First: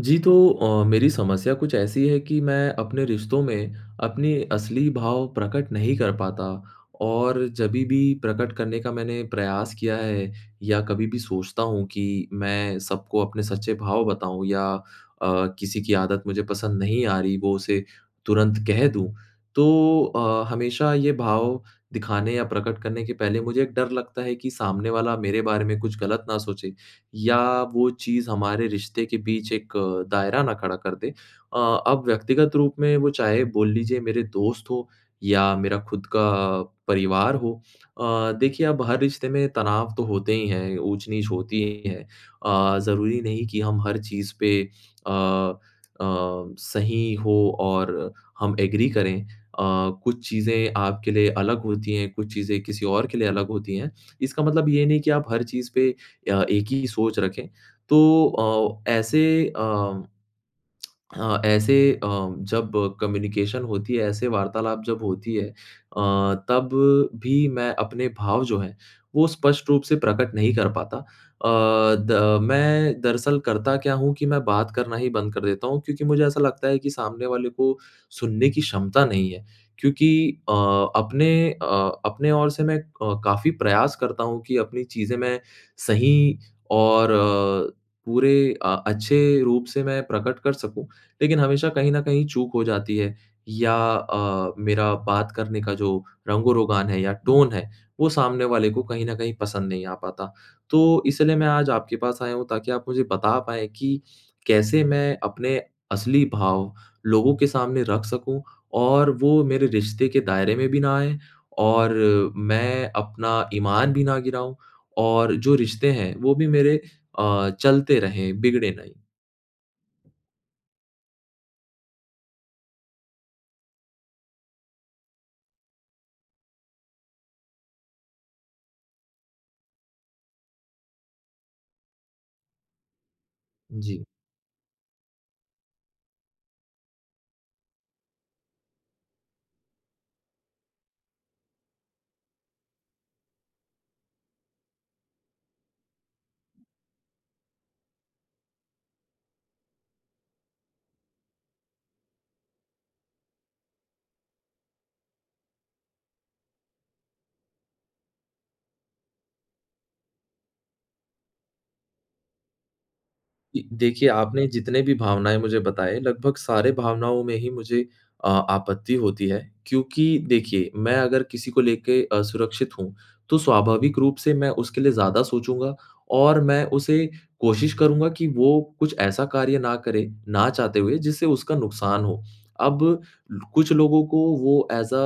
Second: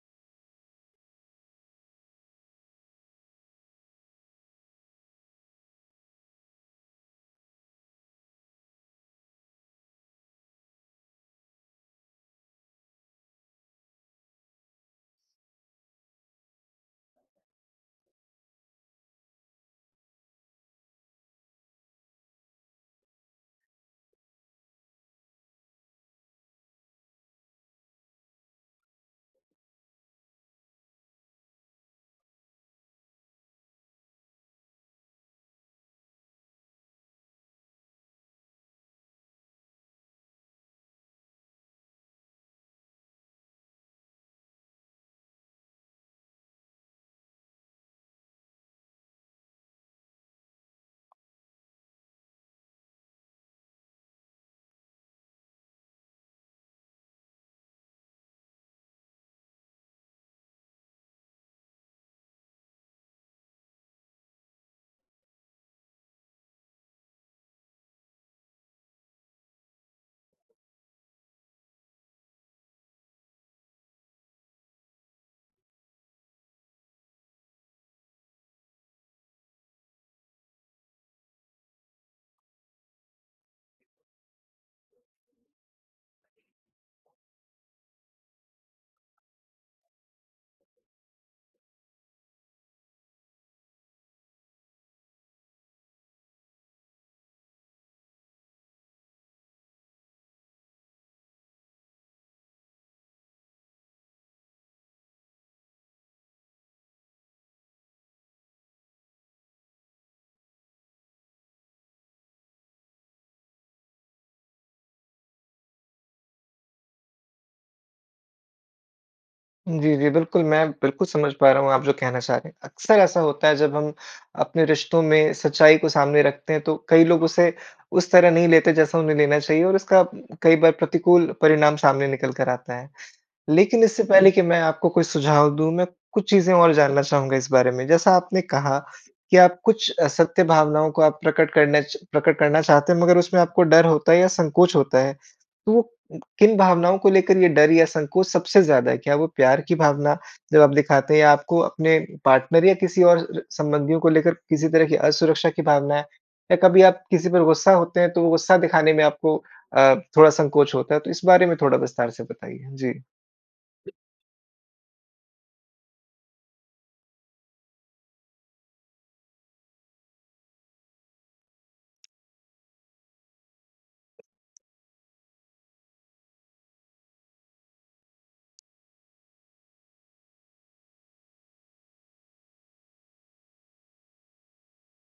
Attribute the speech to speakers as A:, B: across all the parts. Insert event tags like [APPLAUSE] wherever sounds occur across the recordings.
A: जी, तो अ, मेरी समस्या कुछ ऐसी है कि मैं अपने रिश्तों में अपनी असली भाव प्रकट नहीं कर पाता और जभी भी प्रकट करने का मैंने प्रयास किया है या कभी भी सोचता हूँ कि मैं सबको अपने सच्चे भाव बताऊँ या अ, किसी की आदत मुझे पसंद नहीं आ रही वो उसे तुरंत कह दूँ तो अ, हमेशा ये भाव दिखाने या प्रकट करने के पहले मुझे एक डर लगता है कि सामने वाला मेरे बारे में कुछ गलत ना सोचे, या वो चीज़ हमारे रिश्ते के बीच एक दायरा ना खड़ा कर दे। अ अब व्यक्तिगत रूप में वो चाहे बोल लीजिए मेरे दोस्त हो या मेरा खुद का परिवार हो अ, देखिए अब हर रिश्ते में तनाव तो होते ही हैं, ऊँच-नीच होती ही है। अ, ज़रूरी नहीं कि हम हर चीज़ पे अ अ, सही हो और हम एग्री करें। अ, कुछ चीज़ें आपके लिए अलग होती हैं, कुछ चीज़ें किसी और के लिए अलग होती हैं। इसका मतलब ये नहीं कि आप हर चीज़ पे अ, एक ही सोच रखें। तो अ, ऐसे अ, [CLICKS TONGUE] हाँ, ऐसे अ, जब कम्युनिकेशन होती है ऐसे वार्तालाप जब होती है अ, तब भी मैं अपने भाव जो है वो स्पष्ट रूप से प्रकट नहीं कर पाता अ, द अ, मैं दरअसल करता क्या हूँ कि मैं बात करना ही बंद कर देता हूँ क्योंकि मुझे ऐसा लगता है कि सामने वाले को सुनने की क्षमता नहीं है क्योंकि अ अपने अ अपने ओर से मैं अ, काफ़ी प्रयास करता हूँ कि अपनी चीज़ें मैं सही और अ, पूरे अ अच्छे रूप से मैं प्रकट कर सकूँ, लेकिन हमेशा कहीं न कहीं चूक हो जाती है या अ, मेरा बात करने का जो रंग-रोगान है या टोन है वो सामने वाले को कहीं न कहीं पसंद नहीं आ पाता तो इसलिए मैं आज आपके पास आया हूँ ताकि आप मुझे बता पाएँ कि कैसे मैं अपने असली भाव लोगों के सामने रख सकूँ और वो मेरे रिश्ते के दायरे में भी ना आएँ और मैं अपना ईमान भी ना गिराऊँ और जो रिश्ते हैं वो भी मेरे अ, चलते रहें बिगड़े नहीं?
B: जी, जी, बिल्कुल। मैं बिल्कुल समझ पा रहा हूँ आप जो कहना चाह रहे हैं। अक्सर ऐसा होता है जब हम अपने रिश्तों में सच्चाई को सामने रखते हैं तो कई लोग उसे उस तरह नहीं लेते जैसा उन्हें लेना चाहिए और उसका कई बार प्रतिकूल परिणाम सामने निकल कर आता है। लेकिन
A: जी।
B: इससे पहले कि मैं आपको कोई सुझाव दूँ मैं कुछ चीज़ें और जानना चाहूँगा इस बारे में, जैसा आपने कहा कि आप कुछ सत्य भावनाओं को आप प्रकट करना च प्रकट करना चाहते हैं मगर उसमें आपको डर होता है या संकोच होता है तो वो किन भावनाओं को लेकर ये डर या संकोच सबसे ज़्यादा है? क्या वो प्यार की भावना जब आप दिखाते हैं या आपको अपने पार्टनर या किसी और संबंधियों को लेकर किसी तरह कि असुरक्षा की भावना है या कभी आप किसी पर ग़ुस्सा होते हैं तो वो ग़ुस्सा दिखाने में आपको अ, थोड़ा संकोच होता है तो इस बारे में थोड़ा विस्तार से बताइए जी।
A: जी, देखिए, आपने जितने भी भावनाएँ मुझे बताएँ, लगभग सारे भावनाओं में ही मुझे अ आपत्ति होती है, क्योंकि देखिए मैं अगर किसी को लेके असुरक्षित हूँ, तो स्वाभाविक रूप से मैं उसके लिए ज़्यादा सोचूँगा और मैं उसे कोशिश करूँगा कि वो कुछ ऐसा कार्य ना करे ना चाहते हुए जिससे उसका नुक़्सान हो। अब लो कुछ लोगों को वो एज़ अ,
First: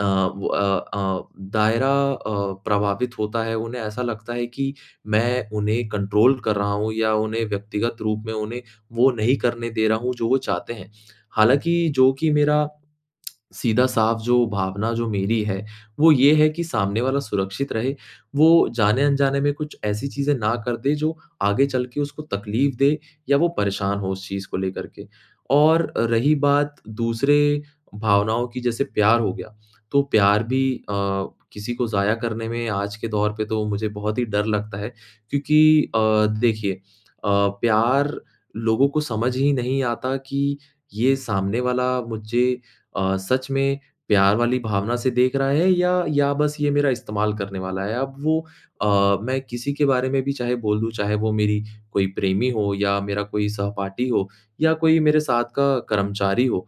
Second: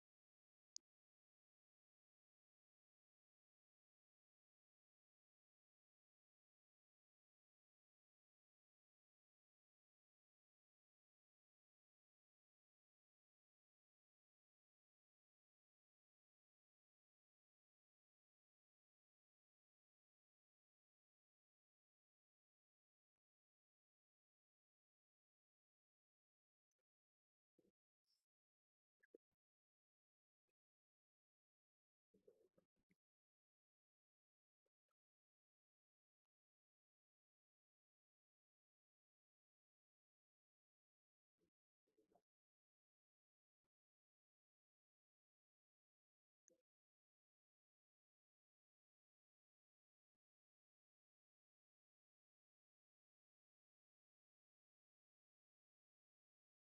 A: अ, वो अ अ, दायरा अ, प्रभावित होता है, उन्हें ऐसा लगता है कि मैं उन्हें कंट्रोल कर रहा हूँ या उन्हें व्यक्तिगत रूप में उन्हें वो नहीं करने दे रहा हूँ जो वो चाहते हैं। हालाँकि जो कि मेरा, [CLICKS TONGUE] सीधा साफ जो भावना जो मेरी है, वो ये है कि सामने वाला सुरक्षित रहे, वो जाने-अनजाने में कुछ ऐसी चीज़ें ना कर दे जो आगे चल के उसको तकलीफ़ दे या वो परेशान हो उस चीज़ को लेकर के, और रही बात दूसरे भावनाओं की जैसे प्यार हो गया, तो प्यार भी अ, किसी को ज़ाया करने में आज के दौर पे तो मुझे बहुत ही डर लगता है क्योंकि अ, देखिए अ, प्यार लोगों को समझ ही नहीं आता कि ये सामने वाला मुझे अ, सच में प्यार वाली भावना से देख रहा है या या बस ये मेरा इस्तेमाल करने वाला है, अब वो अ, मैं किसी के बारे में भी चाहे बोल दूँ, चाहे वो मेरी कोई प्रेमी हो या मेरा कोई सहपाठी हो, या कोई मेरे साथ का कर्मचारी हो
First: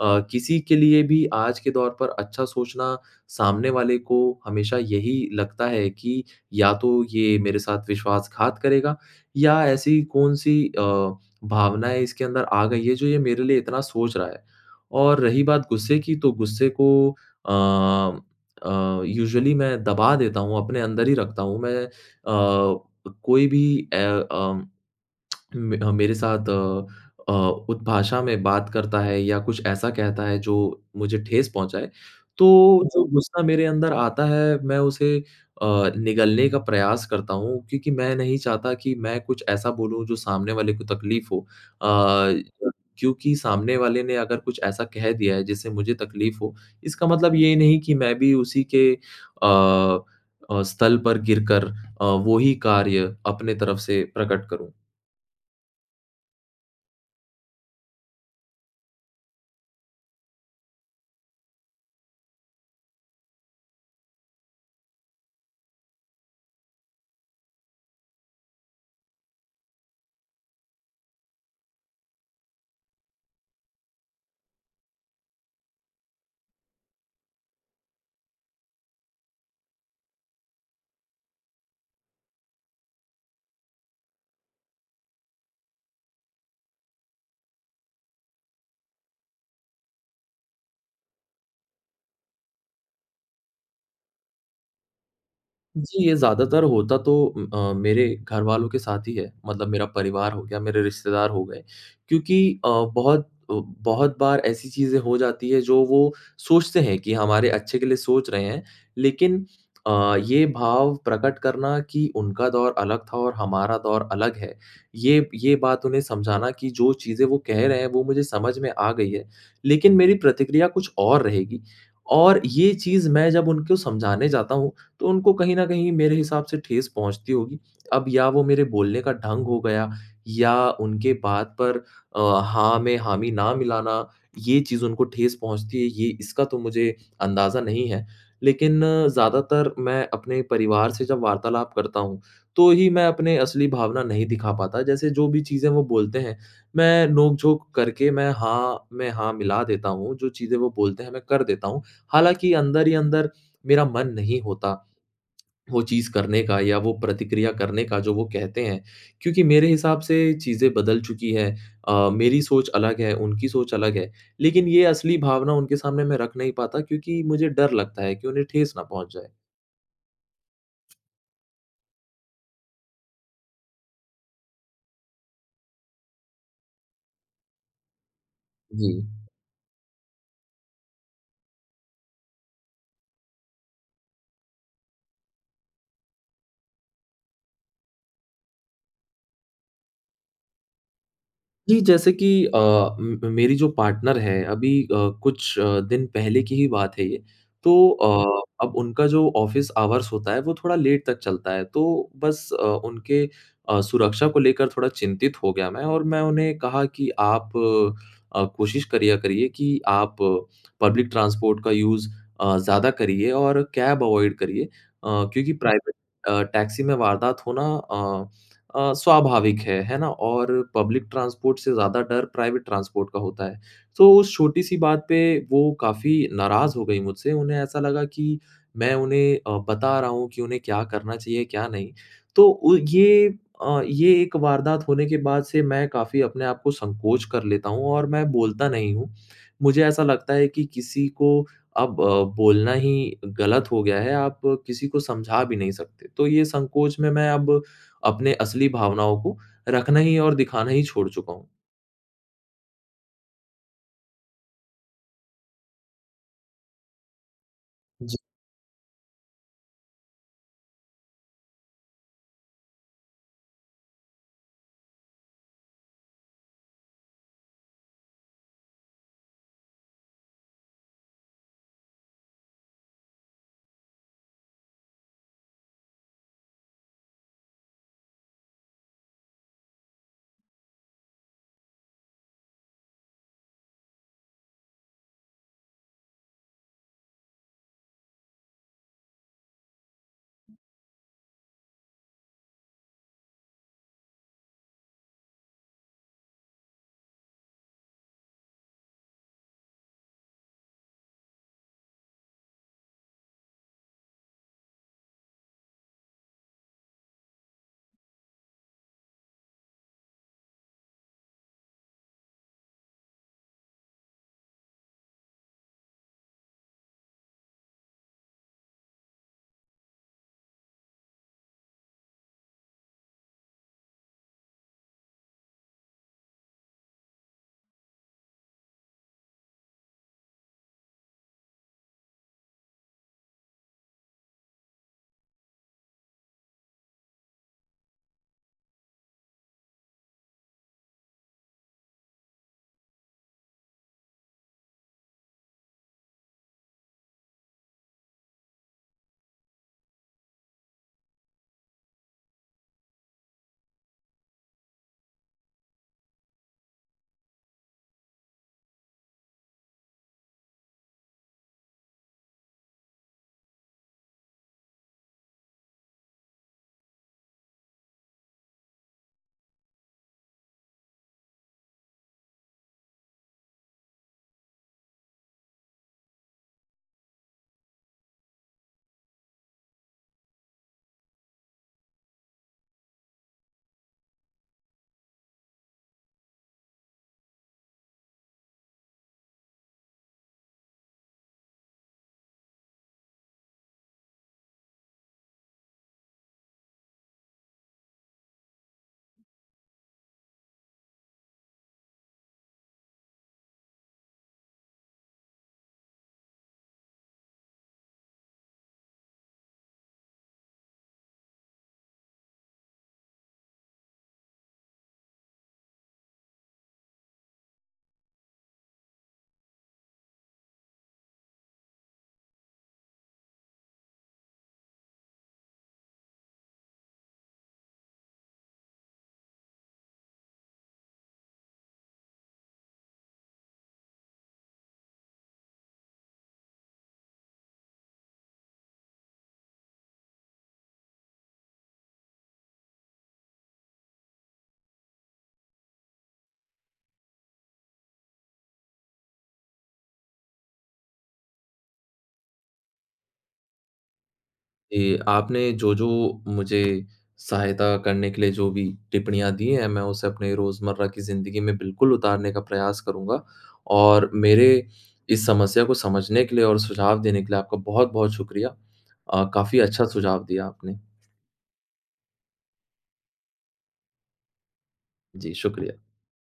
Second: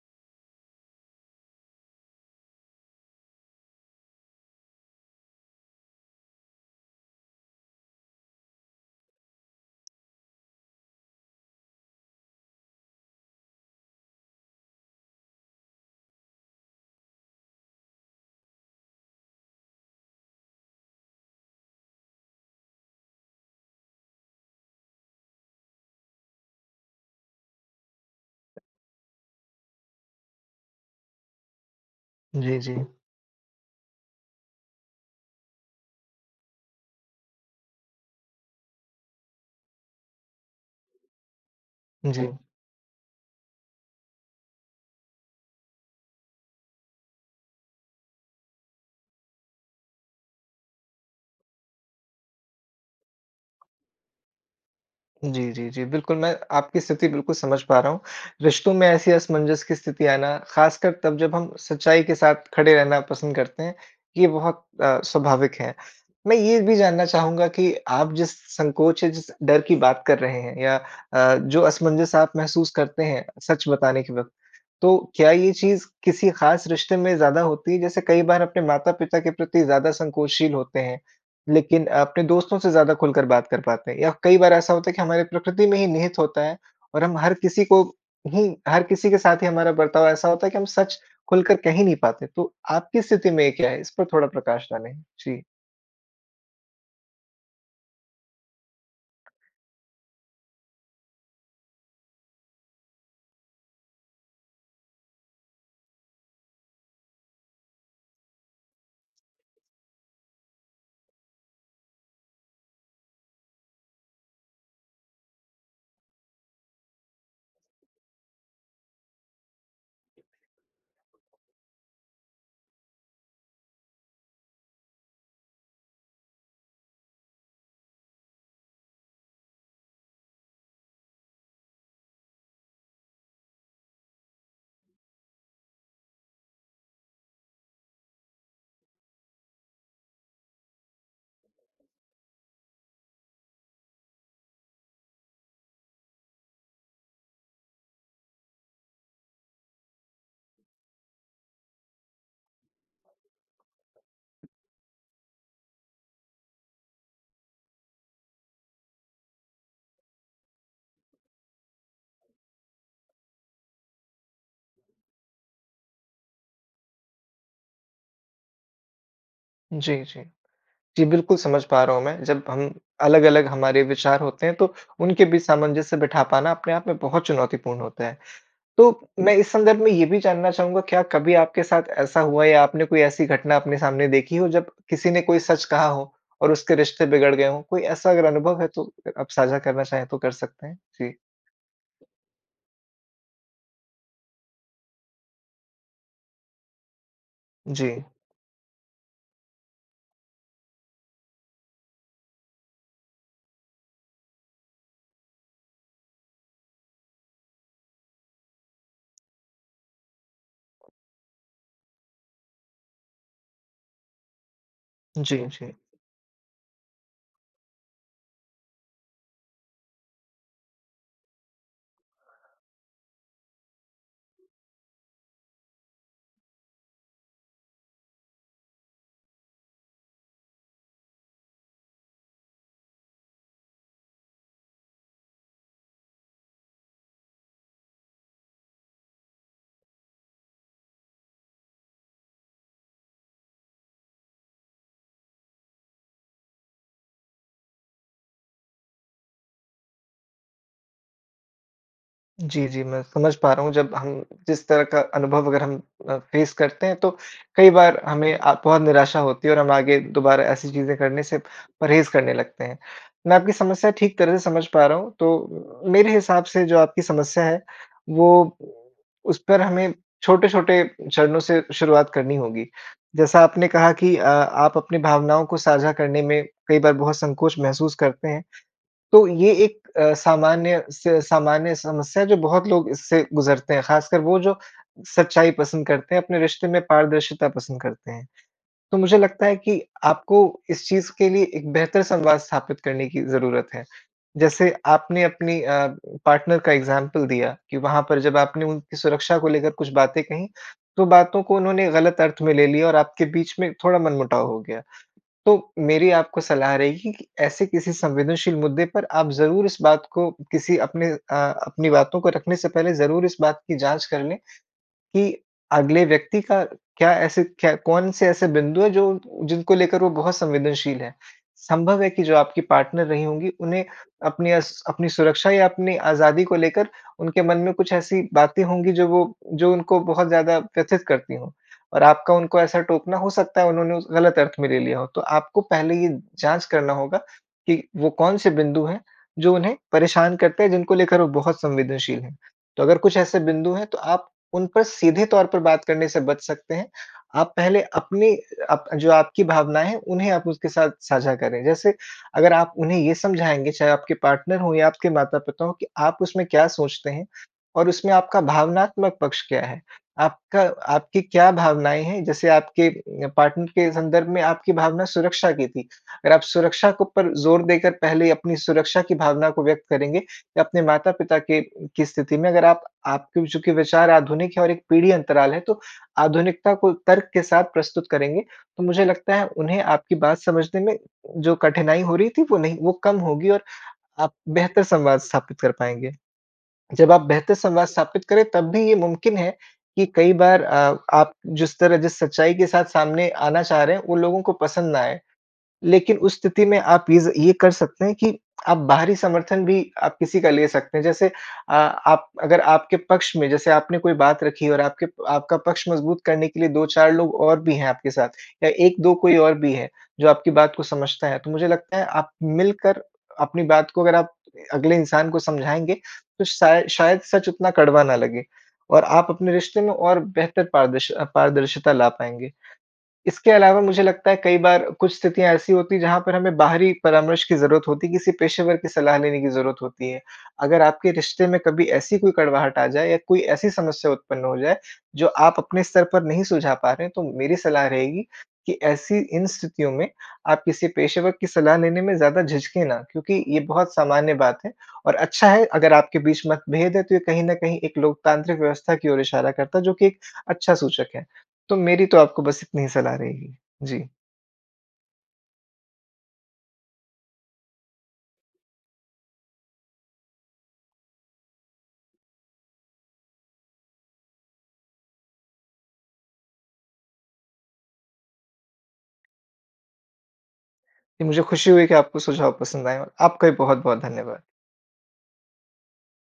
A: अ, किसी के लिए भी आज के दौर पर अच्छा सोचना सामने वाले को हमेशा यही लगता है कि या तो ये मेरे साथ विश्वासघात करेगा या ऐसी कौन-सी अ, भावनाएँ इसके अंदर आ गई है जो ये मेरे लिए इतना सोच रहा है। और रही बात ग़ुस्से की तो ग़ुस्से को अ अ, यूजुअली मैं दबा देता हूँ, अपने अंदर ही रखता हूँ मैं अ, कोई भी ए, अ, [CLICKS TONGUE] म अ, मेरे साथ अ अ, उत भाषा में बात करता है या कुछ ऐसा कहता है जो मुझे ठेस पहुँचाए तो
B: जी, जी।
A: जो ग़ुस्सा मेरे अंदर आता है मैं उसे अ, निगलने का प्रयास करता हूँ क्योंकि मैं नहीं चाहता कि मैं कुछ ऐसा बोलूँ जो सामने वाले को तकलीफ़ हो
B: जी।
A: अ, क्योंकि सामने वाले ने अगर कुछ ऐसा कह दिया है जिससे मुझे तकलीफ़ हो इसका मतलब ये नहीं कि मैं भी उसी के अ अ, स्तल पर गिरकर अ, वो ही कार्य अपने तरफ से प्रकट करूँ।
B: जी, जी, जी। बिल्कुल, मैं आपकी स्थिति बिल्कुल समझ पा रहा हूँ। रिश्तों में ऐसी असमंजस की स्थिति आना, ख़ासकर तब जब हम सच्चाई के साथ खड़े रहना पसंद करते हैं, ये बहुत अ, स्वाभाविक है। मैं ये भी जानना चाहूँगा कि आप जिस संकोच है जिस डर की बात कर रहे हैं या अ, जो असमंजस आप महसूस करते हैं, सच बताने के वक़्त, तो क्या ये चीज़ किसी ख़ास रिश्ते में ज़्यादा होती है जैसे कई बार अपने माता-पिता के प्रति ज़्यादा संकोचशील होते हैं, लेकिन अपने दोस्तों से ज़्यादा खुलकर बात कर पाते हैं या कई बार ऐसा होता है कि हमारे प्रकृति में ही निहित होता है, और हम हर किसी को हुँ। हर किसी के साथ ही हमारा बर्ताव ऐसा होता है कि हम सच खुलकर कह ही नहीं पाते, तो आपकी स्थिति में ये क्या है? इस पर थोड़ा प्रकाश डालें। जी।
A: जी, ये ज़्यादातर होता तो अ, मेरे घरवालों के साथ ही है। मतलब मेरा परिवार हो गया मेरे रिश्तेदार हो गए, क्योंकि अ, बहुत, ब बहुत बार ऐसी चीज़ें हो जाती हैं जो वो सोचते हैं कि हमारे अच्छे के लिए सोच रहे हैं, लेकिन अ, ये भाव प्रकट करना कि उनका दौर अलग था और हमारा दौर अलग है। ये ये बात उन्हें समझाना कि जो चीज़ें वो कह रहे हैं वो मुझे समझ में आ गई है, लेकिन मेरी प्रतिक्रिया कुछ और रहेगी। और ये चीज़ मैं जब उनको समझाने जाता हूँ, तो उनको कहीं न कहीं मेरे हिसाब से ठेस पहुँचती होगी, अब या वो मेरे बोलने का ढंग हो गया या उनके बात पर अ, हाँ मैं हामी ना मिलाना, ये चीज़ उनको ठेस पहुँचती है ये इसका तो मुझे अंदाज़ा नहीं है। लेकिन ज़्यादातर मैं अपने परिवार से जब वार्तालाप करता हूँ, तो ही मैं अपने असली भावना नहीं दिखा पाता जैसे जो भी चीज़ें वो बोलते हैं मैं नोकझोंक करके मैं हाँ में हाँ मिला देता हूँ जो चीज़ें वो बोलते हैं मैं कर देता हूँ। हालाँकि अंदर ही अंदर, मेरा मन नहीं होता वो चीज़ करने का या वो प्रतिक्रिया करने का जो वो कहते हैं, क्योंकि मेरे हिसाब से चीज़ें बदल चुकी है। अ, मेरी सोच अलग है, उनकी सोच अलग है, लेकिन ये असली भावना उनके सामने मैं रख नहीं पाता क्योंकि मुझे डर लगता है की उन्हें ठेस ना पहुँच जाए।
B: जी, जी। जी, बिल्कुल समझ पा रहा हूंँ मैं। जब हम अलग-अलग हमारे विचार होते हैं तो उनके बीच सामंजस्य बिठा पाना अपने आप में बहुत चुनौतीपूर्ण होता है।
A: जी।
B: तो मैं इस संदर्भ में ये भी जानना चाहूँगा क्या कभी आपके साथ ऐसा हुआ या आपने कोई ऐसी घटना अपने सामने देखी हो जब किसी ने कोई सच कहा हो और उसके रिश्ते बिगड़ गए हो? कोई ऐसा अगर अनुभव है तो अ आप साझा करना चाहे तो कर सकते हैं। जी।
A: जी जैसे की अ, म मेरी जो पार्टनर है अभी अ, कुछ अ, दिन पहले की ही बात है ये। तो
B: जी।
A: अ, अब उनका जो ऑफिस आवर्स होता है वो थोड़ा लेट तक चलता है। तो बस अ, उनके अ, सुरक्षा को लेकर थोड़ा चिंतित हो गया मैं। और मैं उन्हें कहा कि "आप अ, कोशिश करिया, करिए कि आप पब्लिक ट्रांसपोर्ट का यूज़ अ, ज़्यादा करिए और कैब अवॉइड करिए।" अ,
B: जी,
A: क्योंकि
B: जी।
A: प्राइवेट अ, टैक्सी में वारदात होना अ, अ, स्वाभाविक है, है ना? और पब्लिक ट्रांसपोर्ट से ज़्यादा डर प्राइवेट ट्रांसपोर्ट का होता है। सो उस छोटी-सी बात पे वो काफ़ी नाराज़ हो गई मुझसे, उन्हें ऐसा लगा कि मैं उन्हें अ, बता रहा हूँ कि उन्हें क्या करना चाहिए क्या नहीं। तो उ ये अ, ये एक वारदात होने के बाद से मैं काफ़ी अपने आपको संकोच कर लेता हूँ और मैं बोलता नहीं हूँ। मुझे ऐसा लगता है कि किसी को अब अ, बोलना ही गलत हो गया है, आप किसी को समझा भी नहीं सकते। तो ये संकोच में मैं अब अपने असली भावनाओं को रखना ही और दिखाना ही छोड़ चूका हूँ।
B: जी, जी मैं समझ पा रहा हूँ। जब हम जिस तरह का अनुभव अगर हम अ, फ़ेस करते हैं तो कई बार
A: जी।
B: हमें अ, बहुत निराशा होती है और हम आगे दोबारा ऐसी चीज़ें करने से परहेज़ करने लगते हैं। मैं आपकी समस्या ठीक तरह से समझ पा रहा हूँ। तो मेरे हिसाब से जो आपकी समस्या है वो उस पर हमें छोटे-छोटे चरणों से शुरुआत करनी होगी। जैसा आपने कहा कि अ, आप अपनी भावनाओं को साझा करने में कई बार बहुत संकोच महसूस करते हैं तो ये एक अ, सामान्य से सामान्य समस्या है जो बहुत लोग इससे गुज़रते हैं ख़ासकर वो जो सच्चाई पसंद करते हैं, अपने रिश्ते में पारदर्शिता पसंद करते हैं। तो मुझे लगता है कि आपको इस चीज़ के लिए एक बेहतर संवाद स्थापित करने की ज़रूरत है। जैसे आपने अपनी अ, पार्टनर का एग्ज़ाम्पल दिया कि वहाँ पर जब आपने उनकी सुरक्षा को लेकर कुछ बातें कहीं तो बातों को उन्होंने ग़लत अर्थ में ले लिया और आपके बीच में थोड़ा मन मुटाव हो गया। तो मेरी आपको सलाह रहेगी कि ऐसे किसी संवेदनशील मुद्दे पर आप ज़रूर इस बात को किसी अपने अ, अपनी बातों को रखने से पहले ज़रूर इस बात की जाँच कर लें कि अगले व्यक्ति का क्या ऐसे क्या कौन से ऐसे बिंदु है जो जिनको लेकर वो बहुत संवेदनशील है। संभव है कि जो आपकी पार्टनर रही होंगी उन्हें अपनी अस अपनी सुरक्षा या अपनी आज़ादी को लेकर उनके मन में कुछ ऐसी बातें होंगी जो वो जो उनको बहुत ज़्यादा व्यथित करती हो। और आपका उनको ऐसा टोकना हो सकता है उन्होंने उसे ग़लत अर्थ में ले लिया हो। तो आपको पहले ये जाँच करना होगा कि वो कौन से बिंदु हैं जो उन्हें परेशान करते हैं जिनको लेकर वो बहुत संवेदनशील हैं। तो अगर कुछ ऐसे बिंदु हैं तो आप उन पर सीधे तौर पर बात करने से बच सकते हैं। आप पहले अपनी अप जो आपकी भावनाएँ हैं उन्हें आप उसके साथ साझा करें। जैसे अगर आप उन्हें ये समझाएँगे चाहे आपके पार्टनर हो या आपके माता-पिता हो कि आप उसमें क्या सोचते हैं और उसमें आपका भावनात्मक पक्ष क्या है। आपका आपकी क्या भावनाएँ हैं। जैसे आपके पार्टनर के संदर्भ में आपकी भावना सुरक्षा की थी। अगर आप सुरक्षा के ऊपर जोर देकर पहले अपनी सुरक्षा की भावना को व्यक्त करेंगे या अपने माता-पिता के की स्थिति में अगर आप आपके चूँकि विचार आधुनिक है और एक पीढ़ी अंतराल है तो आधुनिकता को तर्क के साथ प्रस्तुत करेंगे तो मुझे लगता है उन्हें आपकी बात समझने में जो कठिनाई हो रही थी वो नहीं वो कम होगी और आप बेहतर संवाद स्थापित कर पाएँगे। जब आप बेहतर संवाद स्थापित करे तब भी ये मुमकिन है कि कई बार अ, आप जिस तरह जिस सच्चाई के साथ सामने आना चाह रहे हैं उन लोगों को पसंद ना आए। लेकिन उस स्थिति में आप ये ये कर सकते हैं कि आप बाहरी समर्थन भी आप किसी का ले सकते हैं। जैसे अ, आप अगर आपके पक्ष में जैसे आपने कोई बात रखी और आपके आपका पक्ष मजबूत करने के लिए 2-4 लोग और भी हैं आपके साथ या 1-2 कोई और भी है जो आपकी बात को समझता है तो मुझे लगता है आप मिलकर अपनी बात को अगर आप अगले इंसान को समझाएँगे तो शायद शायद सच उतना कड़वा ना लगे। और आप अपने रिश्ते में और बेहतर पारदर्श अ, पारदर्शिता ला पाएँगे। इसके अलावा मुझे लगता है कई बार कुछ स्थितियाँ ऐसी होती है जहाँ पर हमें बाहरी परामर्श की ज़रूरत होती है, किसी पेशेवर की सलाह लेने की ज़रूरत होती है। अगर आपके रिश्ते में कभी ऐसी कोई कड़वाहट आ जाए या कोई ऐसी समस्या उत्पन्न हो जाए जो आप अपने स्तर पर नहीं सुलझा पा रहे हैं तो मेरी सलाह रहेगी कि ऐसी इन स्थितियों में आप किसी पेशेवर की सलाह लेने में ज़्यादा झिझकें ना, क्योंकि ये बहुत सामान्य बात है। और अच्छा है अगर आपके बीच मतभेद है तो ये कहीं न कहीं एक लोकतांत्रिक व्यवस्था की ओर इशारा करता है जो कि एक अच्छा सूचक है। तो मेरी तो आपको बस इतनी ही सलाह रहेगी। जी।
A: ये आपने जो-जो मुझे सहायता करने के लिए जो भी टिप्पणियाँ दी हैं, मैं उसे अपने रोज़मर्रा की ज़िंदगी में बिल्कुल उतारने का प्रयास करूँगा। और मेरे इस समस्या को समझने के लिए और सुझाव देने के लिए आपका बहुत-बहुत शुक़्रिया। अ, काफ़ी अच्छा सुझाव दिया आपने।
B: मुझे खुशी हुई कि आपको सुझाव पसंद आए। और आपका भी बहुत-बहुत धन्यवाद।
A: जी, शुक़्रिया।